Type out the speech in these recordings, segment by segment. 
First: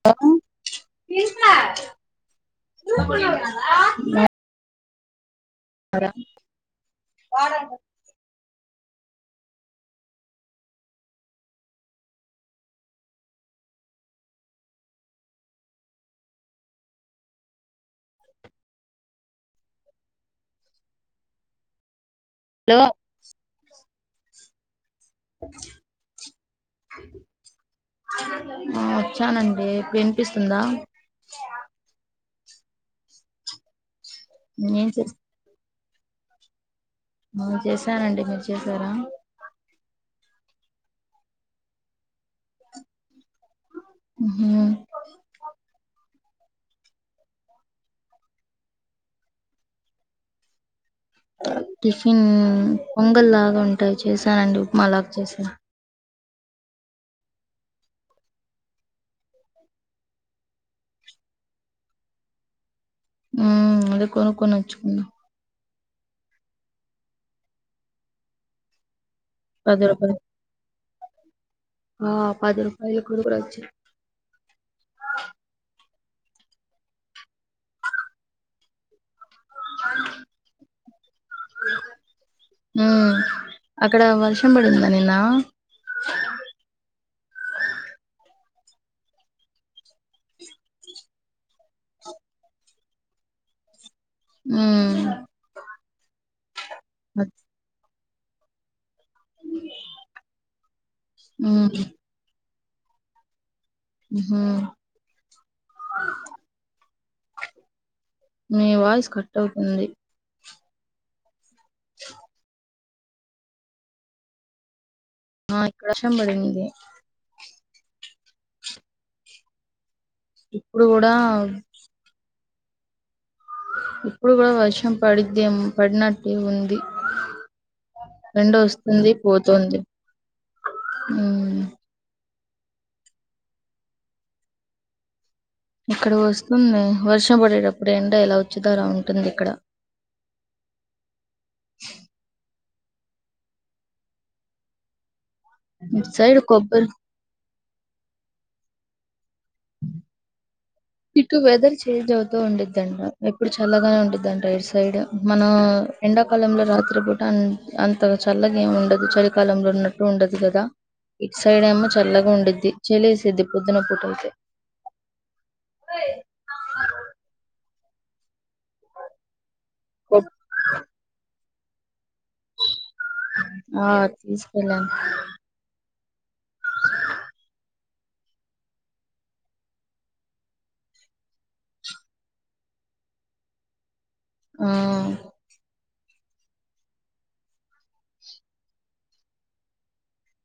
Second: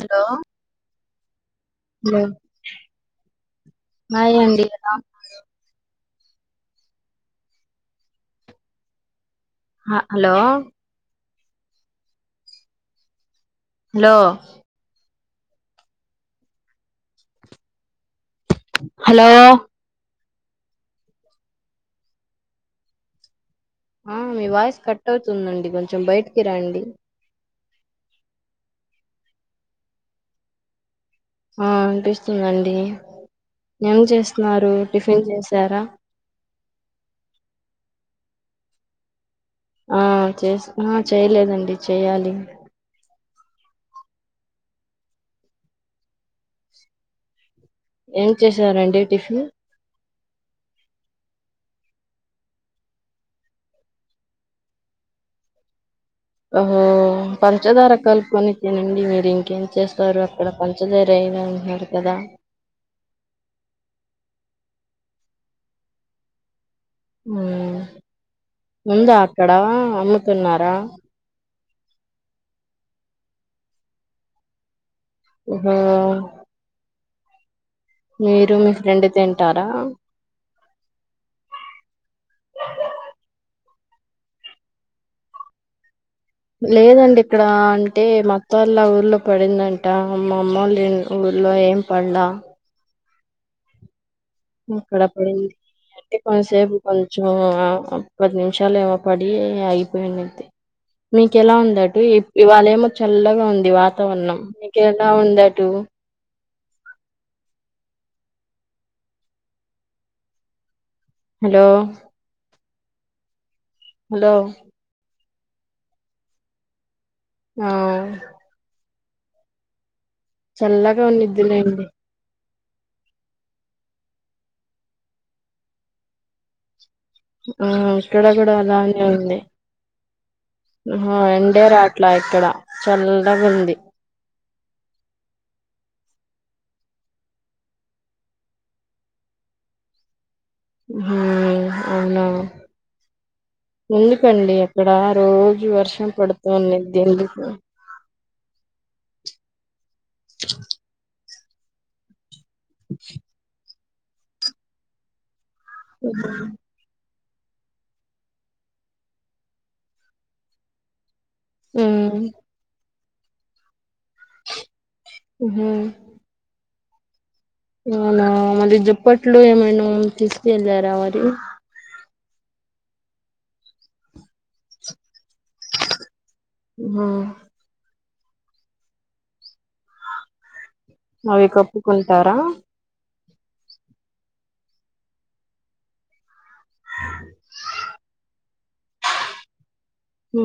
Hello hello hi అండి [unintelligible] hello hello hello ఏ మ్మ్ మీ వాయిస్ కట్ కట్ అవుతుందండి కొంచెం బయటికి రండి ఆ వచ్చానండి ఇప్పుడు వినిపిస్తుందా ఆ వినిపిస్తుందండి ఏం చేస్ న్నారు ఏం చే టిఫిన్ చేసారా చేసనండీ మీరు చేసారా ఆ చేసిన చేయలేదండి చేయ్యాలి ఉహు ఏం చేసారండి టిఫిన్ టిఫిన్ పొంగల్ లాగా ఉంటాయి చేశానండి ఉప్మా లాగా చేసాను ఓహో పంచదార కల్పన తనండి మీరు ఇంకేం చేస్తారు అక్కడ పంచదార అయినా అంటున్నారు కదా మ్మ్ అదే కొనుకొని వచుకున ఉందా ఇక్కడ పది రూపాయలు అమ్ముతున్నారా ఆ పది రూపాయల [unintelligible] ఓహో మీరు మీ ఫ్రెండ్ [unintelligible] ఉంటారా ఊ అక్కడ వర్షం పడిందా నిన్న లేదండి ఇక్కడ అంటే మా అత్త వాళ్ళ ఊర్లో పడిందంట మా అమ్మ వాళ్ళ ఊర్లో ఏం పడలా హు ఉమ్ అక్కడ పడింది ఈ కొంతసేపు కొంచెం అచ్- ఆ పది నిమిషాలేవో పడి అయిపోయిండే అన్తే మీక ఎలా ఉమ్ ఉంది అటు ఇప్ ఈవాలయమో చల్లగా ఉన్ ఈ వాతావరణం ఉహు మీకు ఎలా ఉంది అటు మీ వాయిస్ కట్ అవుతుంది. హలో హలో ఆ ఇక్కడ వర్షం పడింది. ఆ ఇప్పుడు చల్లగా కూడా ఉన్నిద్దులేండి. ఇప్పుడు కూడా వర్షం పడిద్దేం పడినట్టే ఉంది. ఆ ఇక్కడ కూడా ఎండ అలానే వస్తుంది ఉంది పోతుంది ఆహా ఉమ్ ఎండేరావట్లా ఇక్కడ చల్లగుంది. ఇక్కడ వస్తుంది వర్షం పడేటప్పుడు ఎండ ఎలా వచ్చుతో అలా ఉంటుంది ఇక్కడ ఉ హు అవునా ఎందుకండి అక్కడ రోజు వర్షం ఇటు సైడ్ కొబ్బరి పడుతాన్నింది ఎందుకు ఆ ఇటు వేదర్ చేంజ్ అవుత్ అవుతు ఉండుద్దండి ఇప్పుడు చాలా మబ్బుగా ఉండుద్దండి ఈట్ సైడ్ మా ఎండాకాలంలో రాత్రి పూట్ అన్ అంత చల్లగా ఏమి ఉండదు చలికాలంలో ఉన్నట్టు ఉండదు కదా ఇట్ సైడ్ ఏమో ఉమ్ చల్లగా ఉండిద్ది చలేసేద్ది పొద్దున పూట ఆ హు ఆ అవునా మళీ దుప్పట్లు ఏమైనా ఆమ్ కొబ్- తీసుకెళ్లారా మరి ఆ తీస్కెళ్ళాం హ అవి కప్పుకుంటారా ఆ ఆ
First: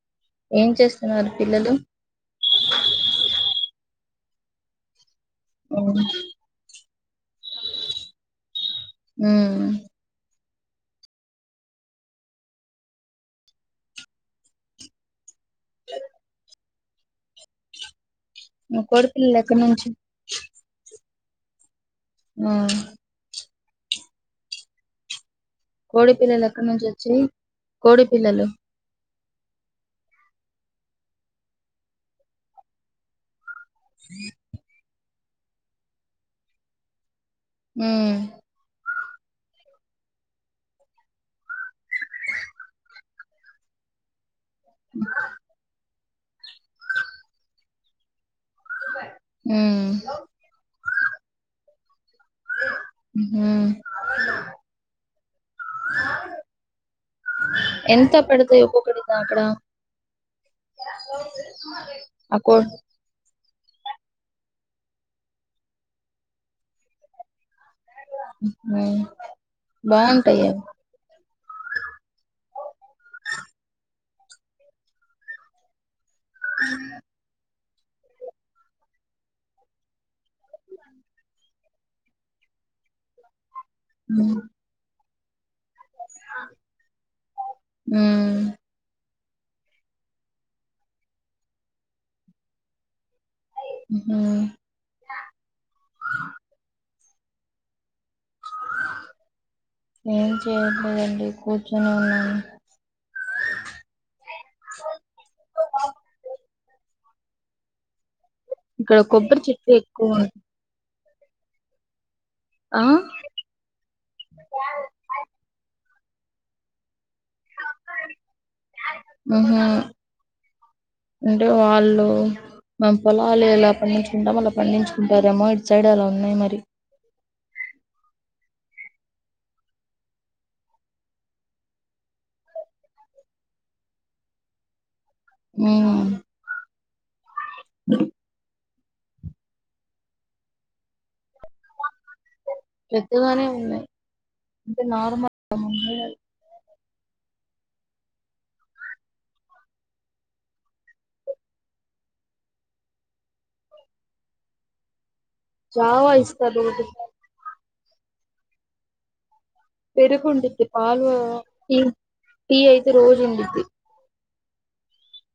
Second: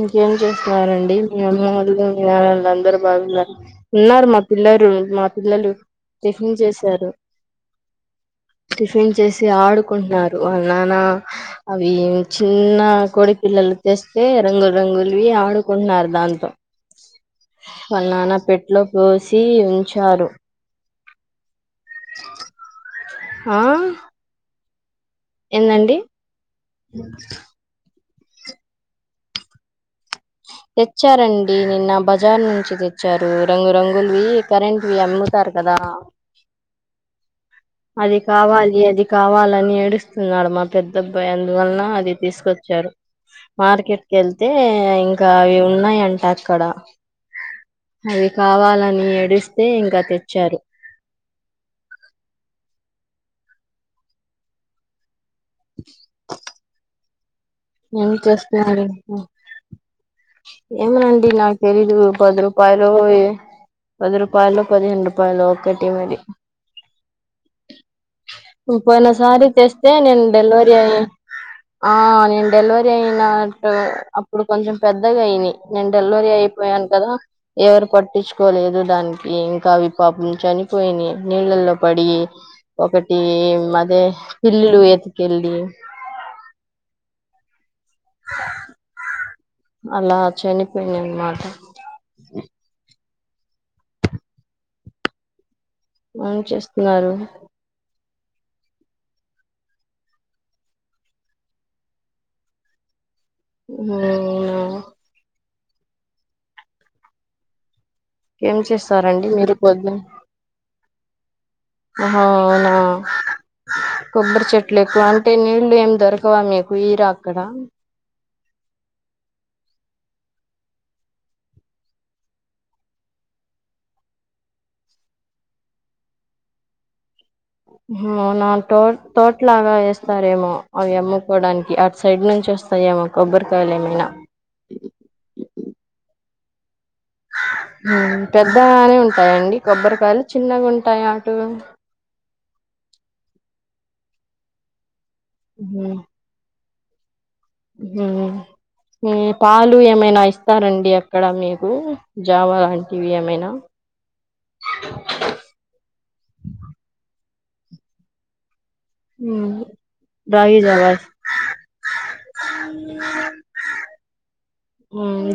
ఇకేం ఏం చేస్తున్నారండి. చేస్తున్నారు మీ అమ్మ పిల్లలు వాళ్ళు మీ నాన్న వాళ్ళు అందరూ బాగున్నారా ఉన్నారు మా పిల్లాలు పిల్లలు ఉమ్ టిఫిన్ చేశారు టిఫిన్ చేసి ఆడుకుంటున్నారు. వాళ్ళ నాన్న అవి చిన్న కోడి పిల్లలు తెస్ తెస్తే రంగుల్ రంగుల్వి ఆడు ఆడుకుంటున్నారు దాంతో వాళ్ళ నాన్న ఉమ్ పెట్లో కోడి పిల్లలు పోసి ఎక్కడి నుంచి ఉంచారు ఆ ఆ ఏందండి కోడి పిల్లల్ ఎక్కన్నుంచి వచ్చి కోడి పిల్లలు తెచ్చారండి. నిన్న బజార్ నుంచి తెచ్చారు. రంగు రంగుల్వి కరెక్ట్ వి ఇస్తార్ కదా అది ఉమ్ కావాలి. అది కావాలని నేడు వస్తున్నాడు. మా పెద్ద అబ్బాయి అందువలన అది తీసుకొచ్చారు. మార్కెట్ కే అయితే ఇంకా అవి ఉన్నాయింటే ఎక్కడ అవి కావాలని ఏడిస్తే ఉమ్ ఇంకా తెచ్చారు హ్మ్ ఏం ఎంత చేస్తున్నా పడతాయి ఒక్కొక్కటి రాండి. అక్కడ ఏమోనండి నాక్ తెలీదు ఆ పది కో రూపాయలు పది రూపాయలు, పదిహేను రూపాయలు ఒకటి మరి ఉమ్ పోయిన సారి తెస్తే నేను బాగుంటాయి అవి డెలివరీ అయి ఆ నేను [unintelligible] అప్పుడు కొంచెం పెద్దగా అయినాయ్ నే డెల్వరీ అయిపోయాను. కదా ఎవరు పట్టించుకోలేదు. దానికి ఇంకా అవి పాపం చనిపోయినాయ్ నీళ్ళల్లో పడి ఒకటి అదే ఉమ్ ఇల్లిలు వేత్కి వెళ్లి ఉమ్ అలా చనిపోయింది అన్నమాట మ్ హు ఏం చేస్తున్నారు ఏం చేయట్లేదండి కూర్చొని ఉన్నాను అవునా [inaudible] ఏం ఇక్కడ చేస్తారండి కొబ్బరి మీరు చెట్లు పొద్దు ఎక్కువ ఉం అవునా ఆ కొబ్బరి చెట్లు ఎక్కువ అంటే నీళ్లు ఏం దొరక క మీకు ఇరా మ్మ్ హు అంటే వాళ్ళు మా పొలాలు ఎలా పండించుకుంటాం అలా పండించుకుంటారేమో ఇట్ సైడ్ అలా ఉన్నాయి మరి అవునా తో తోటలాగా వేస్తారేమో అవి అమ్ముకోడానికి అటు సైడ్ నుంచి వస్తాయేమో కొబ్బరికాయలు ఏమైనా మ్మ్ మ్మ్ పెద్ గానే ఉంటాయండి కొబ్బరికాయలు చిన్నగా ఉంటాయి అటు పెద్దగానే ఉన్నాయ్ అంటే నార్మల్ ఉహు, అవునులే పాలు ఏమైనా ఇస్తారండి అక్కడ మీకు జావా లాంటివి ఏమైనా జావ ఇస్తారు ఒకటి మ్మ్ పెరుగు ఉంటుంది పాలు ఈ ఈ ఐదు రోజు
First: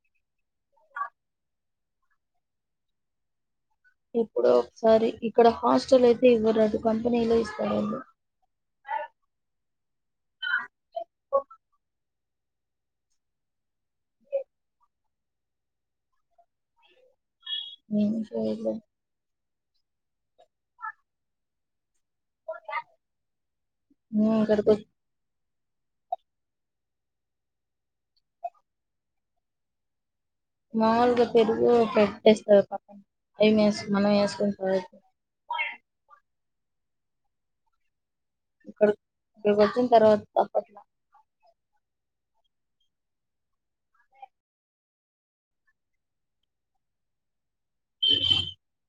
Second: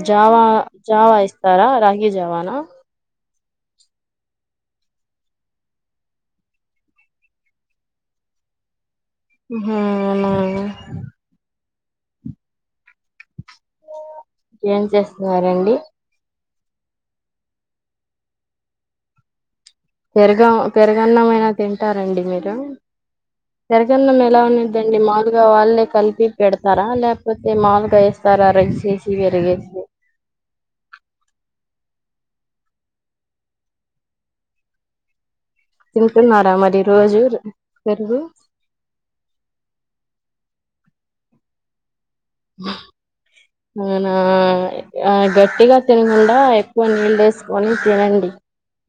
జావా జావా ఇస్తారా రాగి జావనా ఎప్పుడో ఒకసారి ఇక్కడ హాస్టల్ అయితే ఇవ్వరండి కంపెనీలో ఇస్తారండి మ్మ్ హు ఏం చేస్తున్నారండి ఏం చేయలే పెరుగ పెరుగన్నమయినా తింట్ టారండి మీరు పెరగన్నం మేము ఎలా ఇక్కడికి వచ్చి ఉన్నిద్దండీ మాలు ఇగ వాళ్ళే కలిపి పెడతారా లేకపోతే మాములుగా వేస్తారా రైస్ వేసి పెరుగేసి మామూలుగా పెరుగు పెట్టేస్తారు పక్కకి రైస్ వేసుకొని మనం వేసుకొని తింటున్నారా మరి రోజు పెరుగు ఇక్కడ ఇక్కడికి వచ్చిన తర్వాత తప్పట్లా అవునా గట్టిగా తినకుండా ఎక్కువ నీళ్ళు వేసు సుకొని తినండి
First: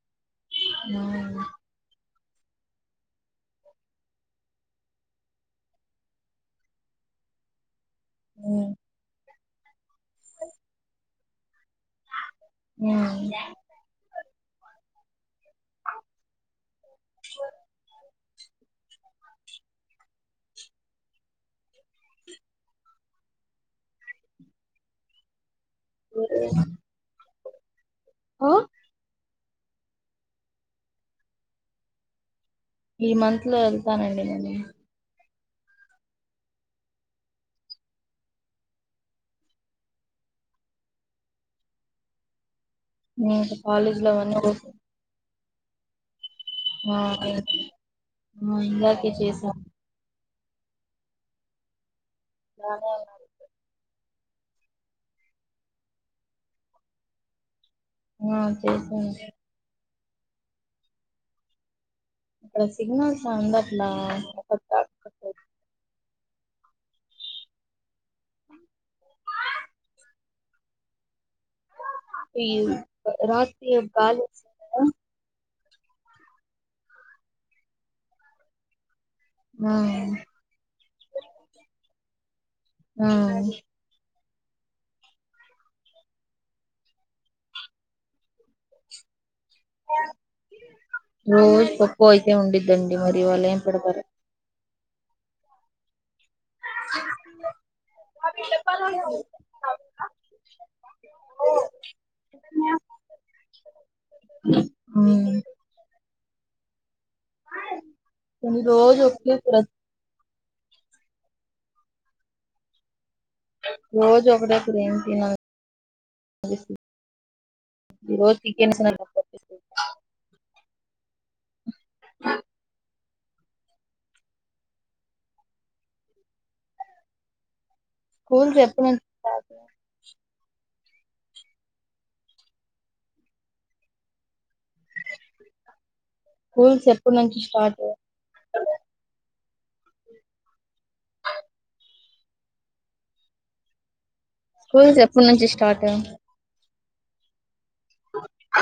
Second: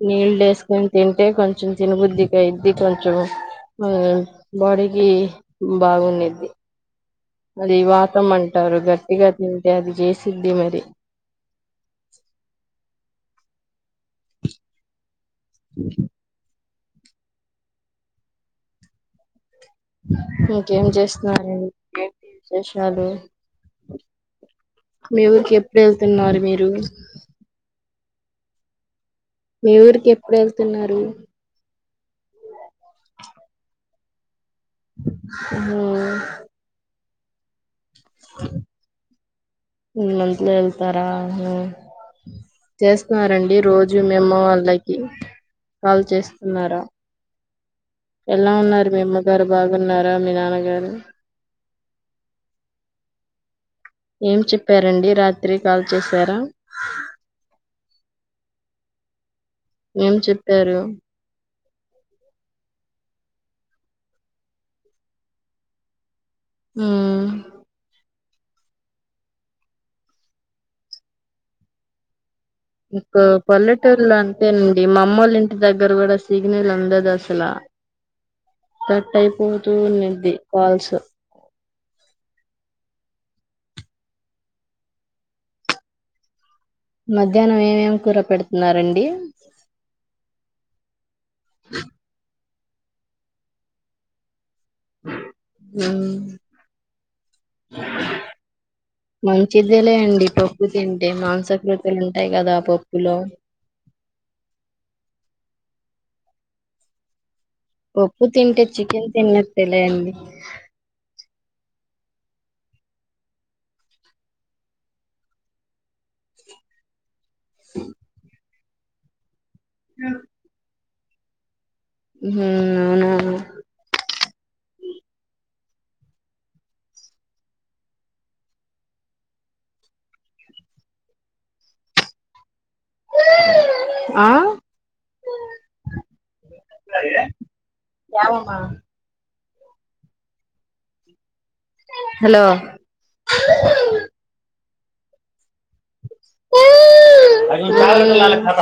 నీళ్ళు వేసుకొని తింటే మ్మ్ కొంచెం తినబుద్ది ఇకా ఇది కొంచెం బాడీకి బాగున్నద్ది అది వాత్ మంటారు మ్మ్ గట్టి గట్టి తింటే అది చేసిద్ది మరి హుమ్ [inaudible] [inaudible] ఇంకేం చేస్తున్నారు మీరు ఏ చేసినారు మీ ఊరికి ప్పుడు ఎళ్తున్నారు మీరు హలో మీ ఊరికి ఎప్పుడు ఎళ్తున్నారు ఈ మంత్ లో వెళ్తానండి మలి ఉహు ఈ మంత్లో ఎల్తరా హుమ్ చేస్తున్న ఇంకా రండి రోజు కాలేజ్ లో మీ అవన్నీ అమ్మ ఓపెన్. వాళ్ళకి కాల్ చేస్ ఉన్నార ఆ ఇం- ఎలా ఆ, ఉన్నారు మీ ఇందాకే అమ్మగారు చేసా బాగున్నార మీ నాన్ అవ్వనీ మా నాన్న కి ఏం చెప్పారండి రాత్రి కాల్ చేశరా ఆ చేసం ఏం చెప్పారు ఇక్కడ సిగ్నల్స్ అందట్లా పద్ధక్ కట్ అయ్ హుమ్ ఈ ఇంకా రాత్రి పల్లెటూళ్ళ గాలి అంతేనండి మా మమ్మలు దగ్గర గుడా సిగ్నల్ అందద్ అసలా అయిపోతూ ఆ ఉన్నిది కాల్స్ ఆ మధ్యానం ఏమేమి కూర పెడుతున్నారండి [inaudible] రోజు పప్పు అయితే ఉండిది తిండి మరి ఇవాళ ఏం పెడతారు హుమ్ మంచిదేలే అండి పప్పు తింటే మాంసకృత్తులు ఉంటాయి కదా పప్పులో హుమ్ పప్పు తింటే రోజు చికెన్ ఒకే కూర తిన్నట్టే లేండి రోజ ఒకటె కూర ఏమ్ తినా ఈరోజ్ చికెన్ సా పప్పు ఆ హుమ్ అవునా అ స్కూల్స్ ఎప్పుడు ఉంటది ఆ స్కూల్స్ ఎప్పుడు నుంచి స్టార్టు హలో స్కూల్స్ ఎప్పుడు నుంచి స్టార్ట్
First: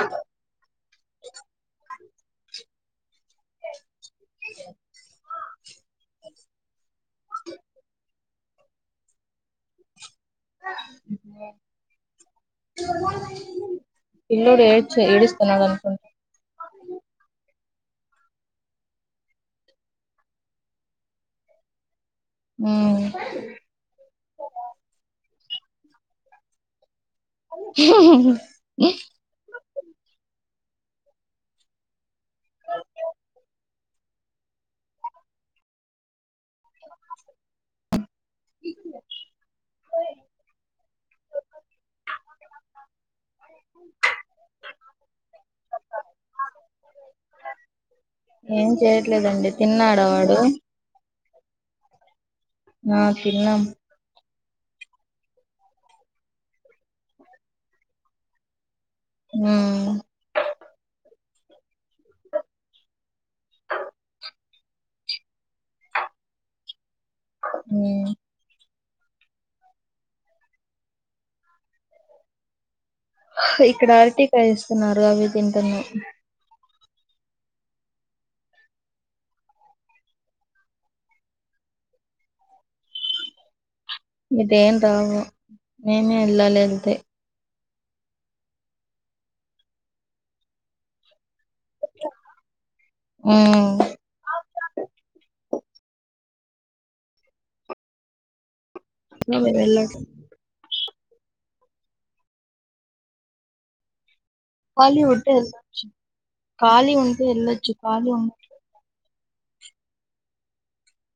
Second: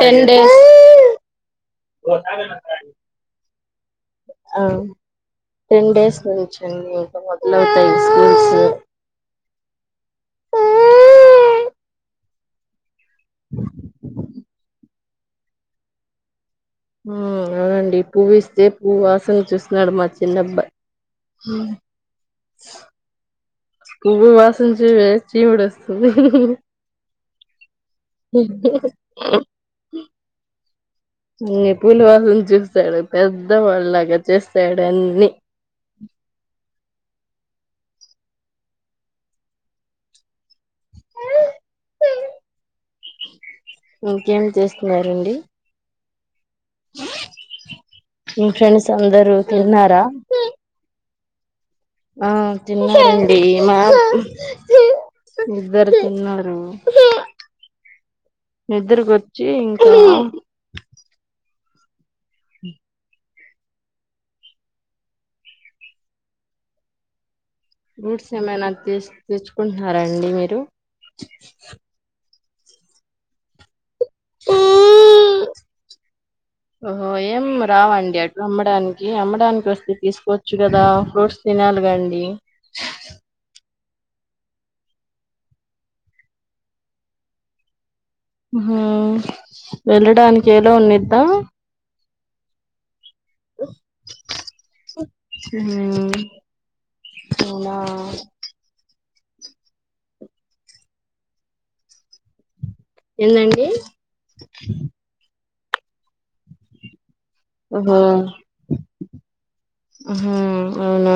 టెన్ డేస్ [unintelligible] ఆ టెన్ డేస్ నుంచి అండి ఇంకా మొదలవుతాయి స్కూల్స్ [inaudible] పిల్లోడు ఏడ్చే ఏడుస్తున్నాడు అనుకుంటా మ్మ్ అవునండ్ ఈ పువ్విస్తే పువ్ వాసన చూస్తున్నాడు మా చిన్నబ్బాయి పువ్వు వాసన చూసేసి చిముడోస్తోంది హు హు హు హా హా హా ఏ పూల వాసనా చూస్తాడు పెద్దవాడిలాగా చేస్తాడు అన్ని [inaudible] ఇంకేం చేస్తున్నారండి [inaudible] ఏం ఫ్రెండ్స్ అందరూ చేయట్లేదండి తిన్నాడ తిన్నారా వాడు ఆ ఆ తిన్ననండి తిన్నాం మా ఇద్దరు తిన్నారు నిద్రకొచ్చి ఉమ్ ఇంకా ఉమ్ ఫ్రూట్స్ ఏమైనా తెచ్చుకుంటున్నారంండి మీరు ఇకడార్ పటీకా ఇస్తున్నారు అవి తింటునా ఓహో ఏం రావండి అటు అమ్మడానికి అమ్మడానికి వస్తే తీసుకోవచ్చు కదా ఫ్రూట్స్ తినాలిగా అండి ఇదేం రావు మేమే వెళ్ళాలి వెళ్తే హ వెళ్ళడానికి ఎల్లో ఉందిద్దా ఉమ్ హ్మ అవునా [unintelligible] ఏందండి హాలీవుడ్ కాళీ ఉంట వెళ్ళచు కాలి ఉంటే అహా అవునా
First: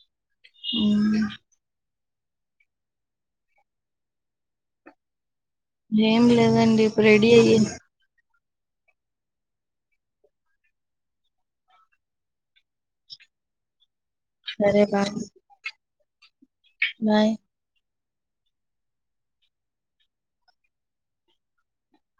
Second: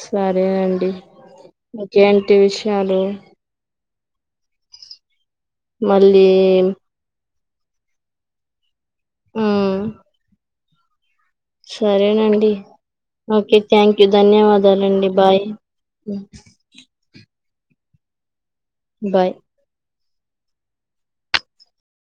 సరే అండి ఉమ్ ఏంటి విషయాలు ఏం మళ్ళీ లేదండి ఇప్పుడు అ అ [unintelligible] ఆ సరేనండి ఓకే థ్యాంక్ యూ ధన్యవాదాలండి బాయ్ హ్మ్మ్ [inaudible] బాయ్ బాయ్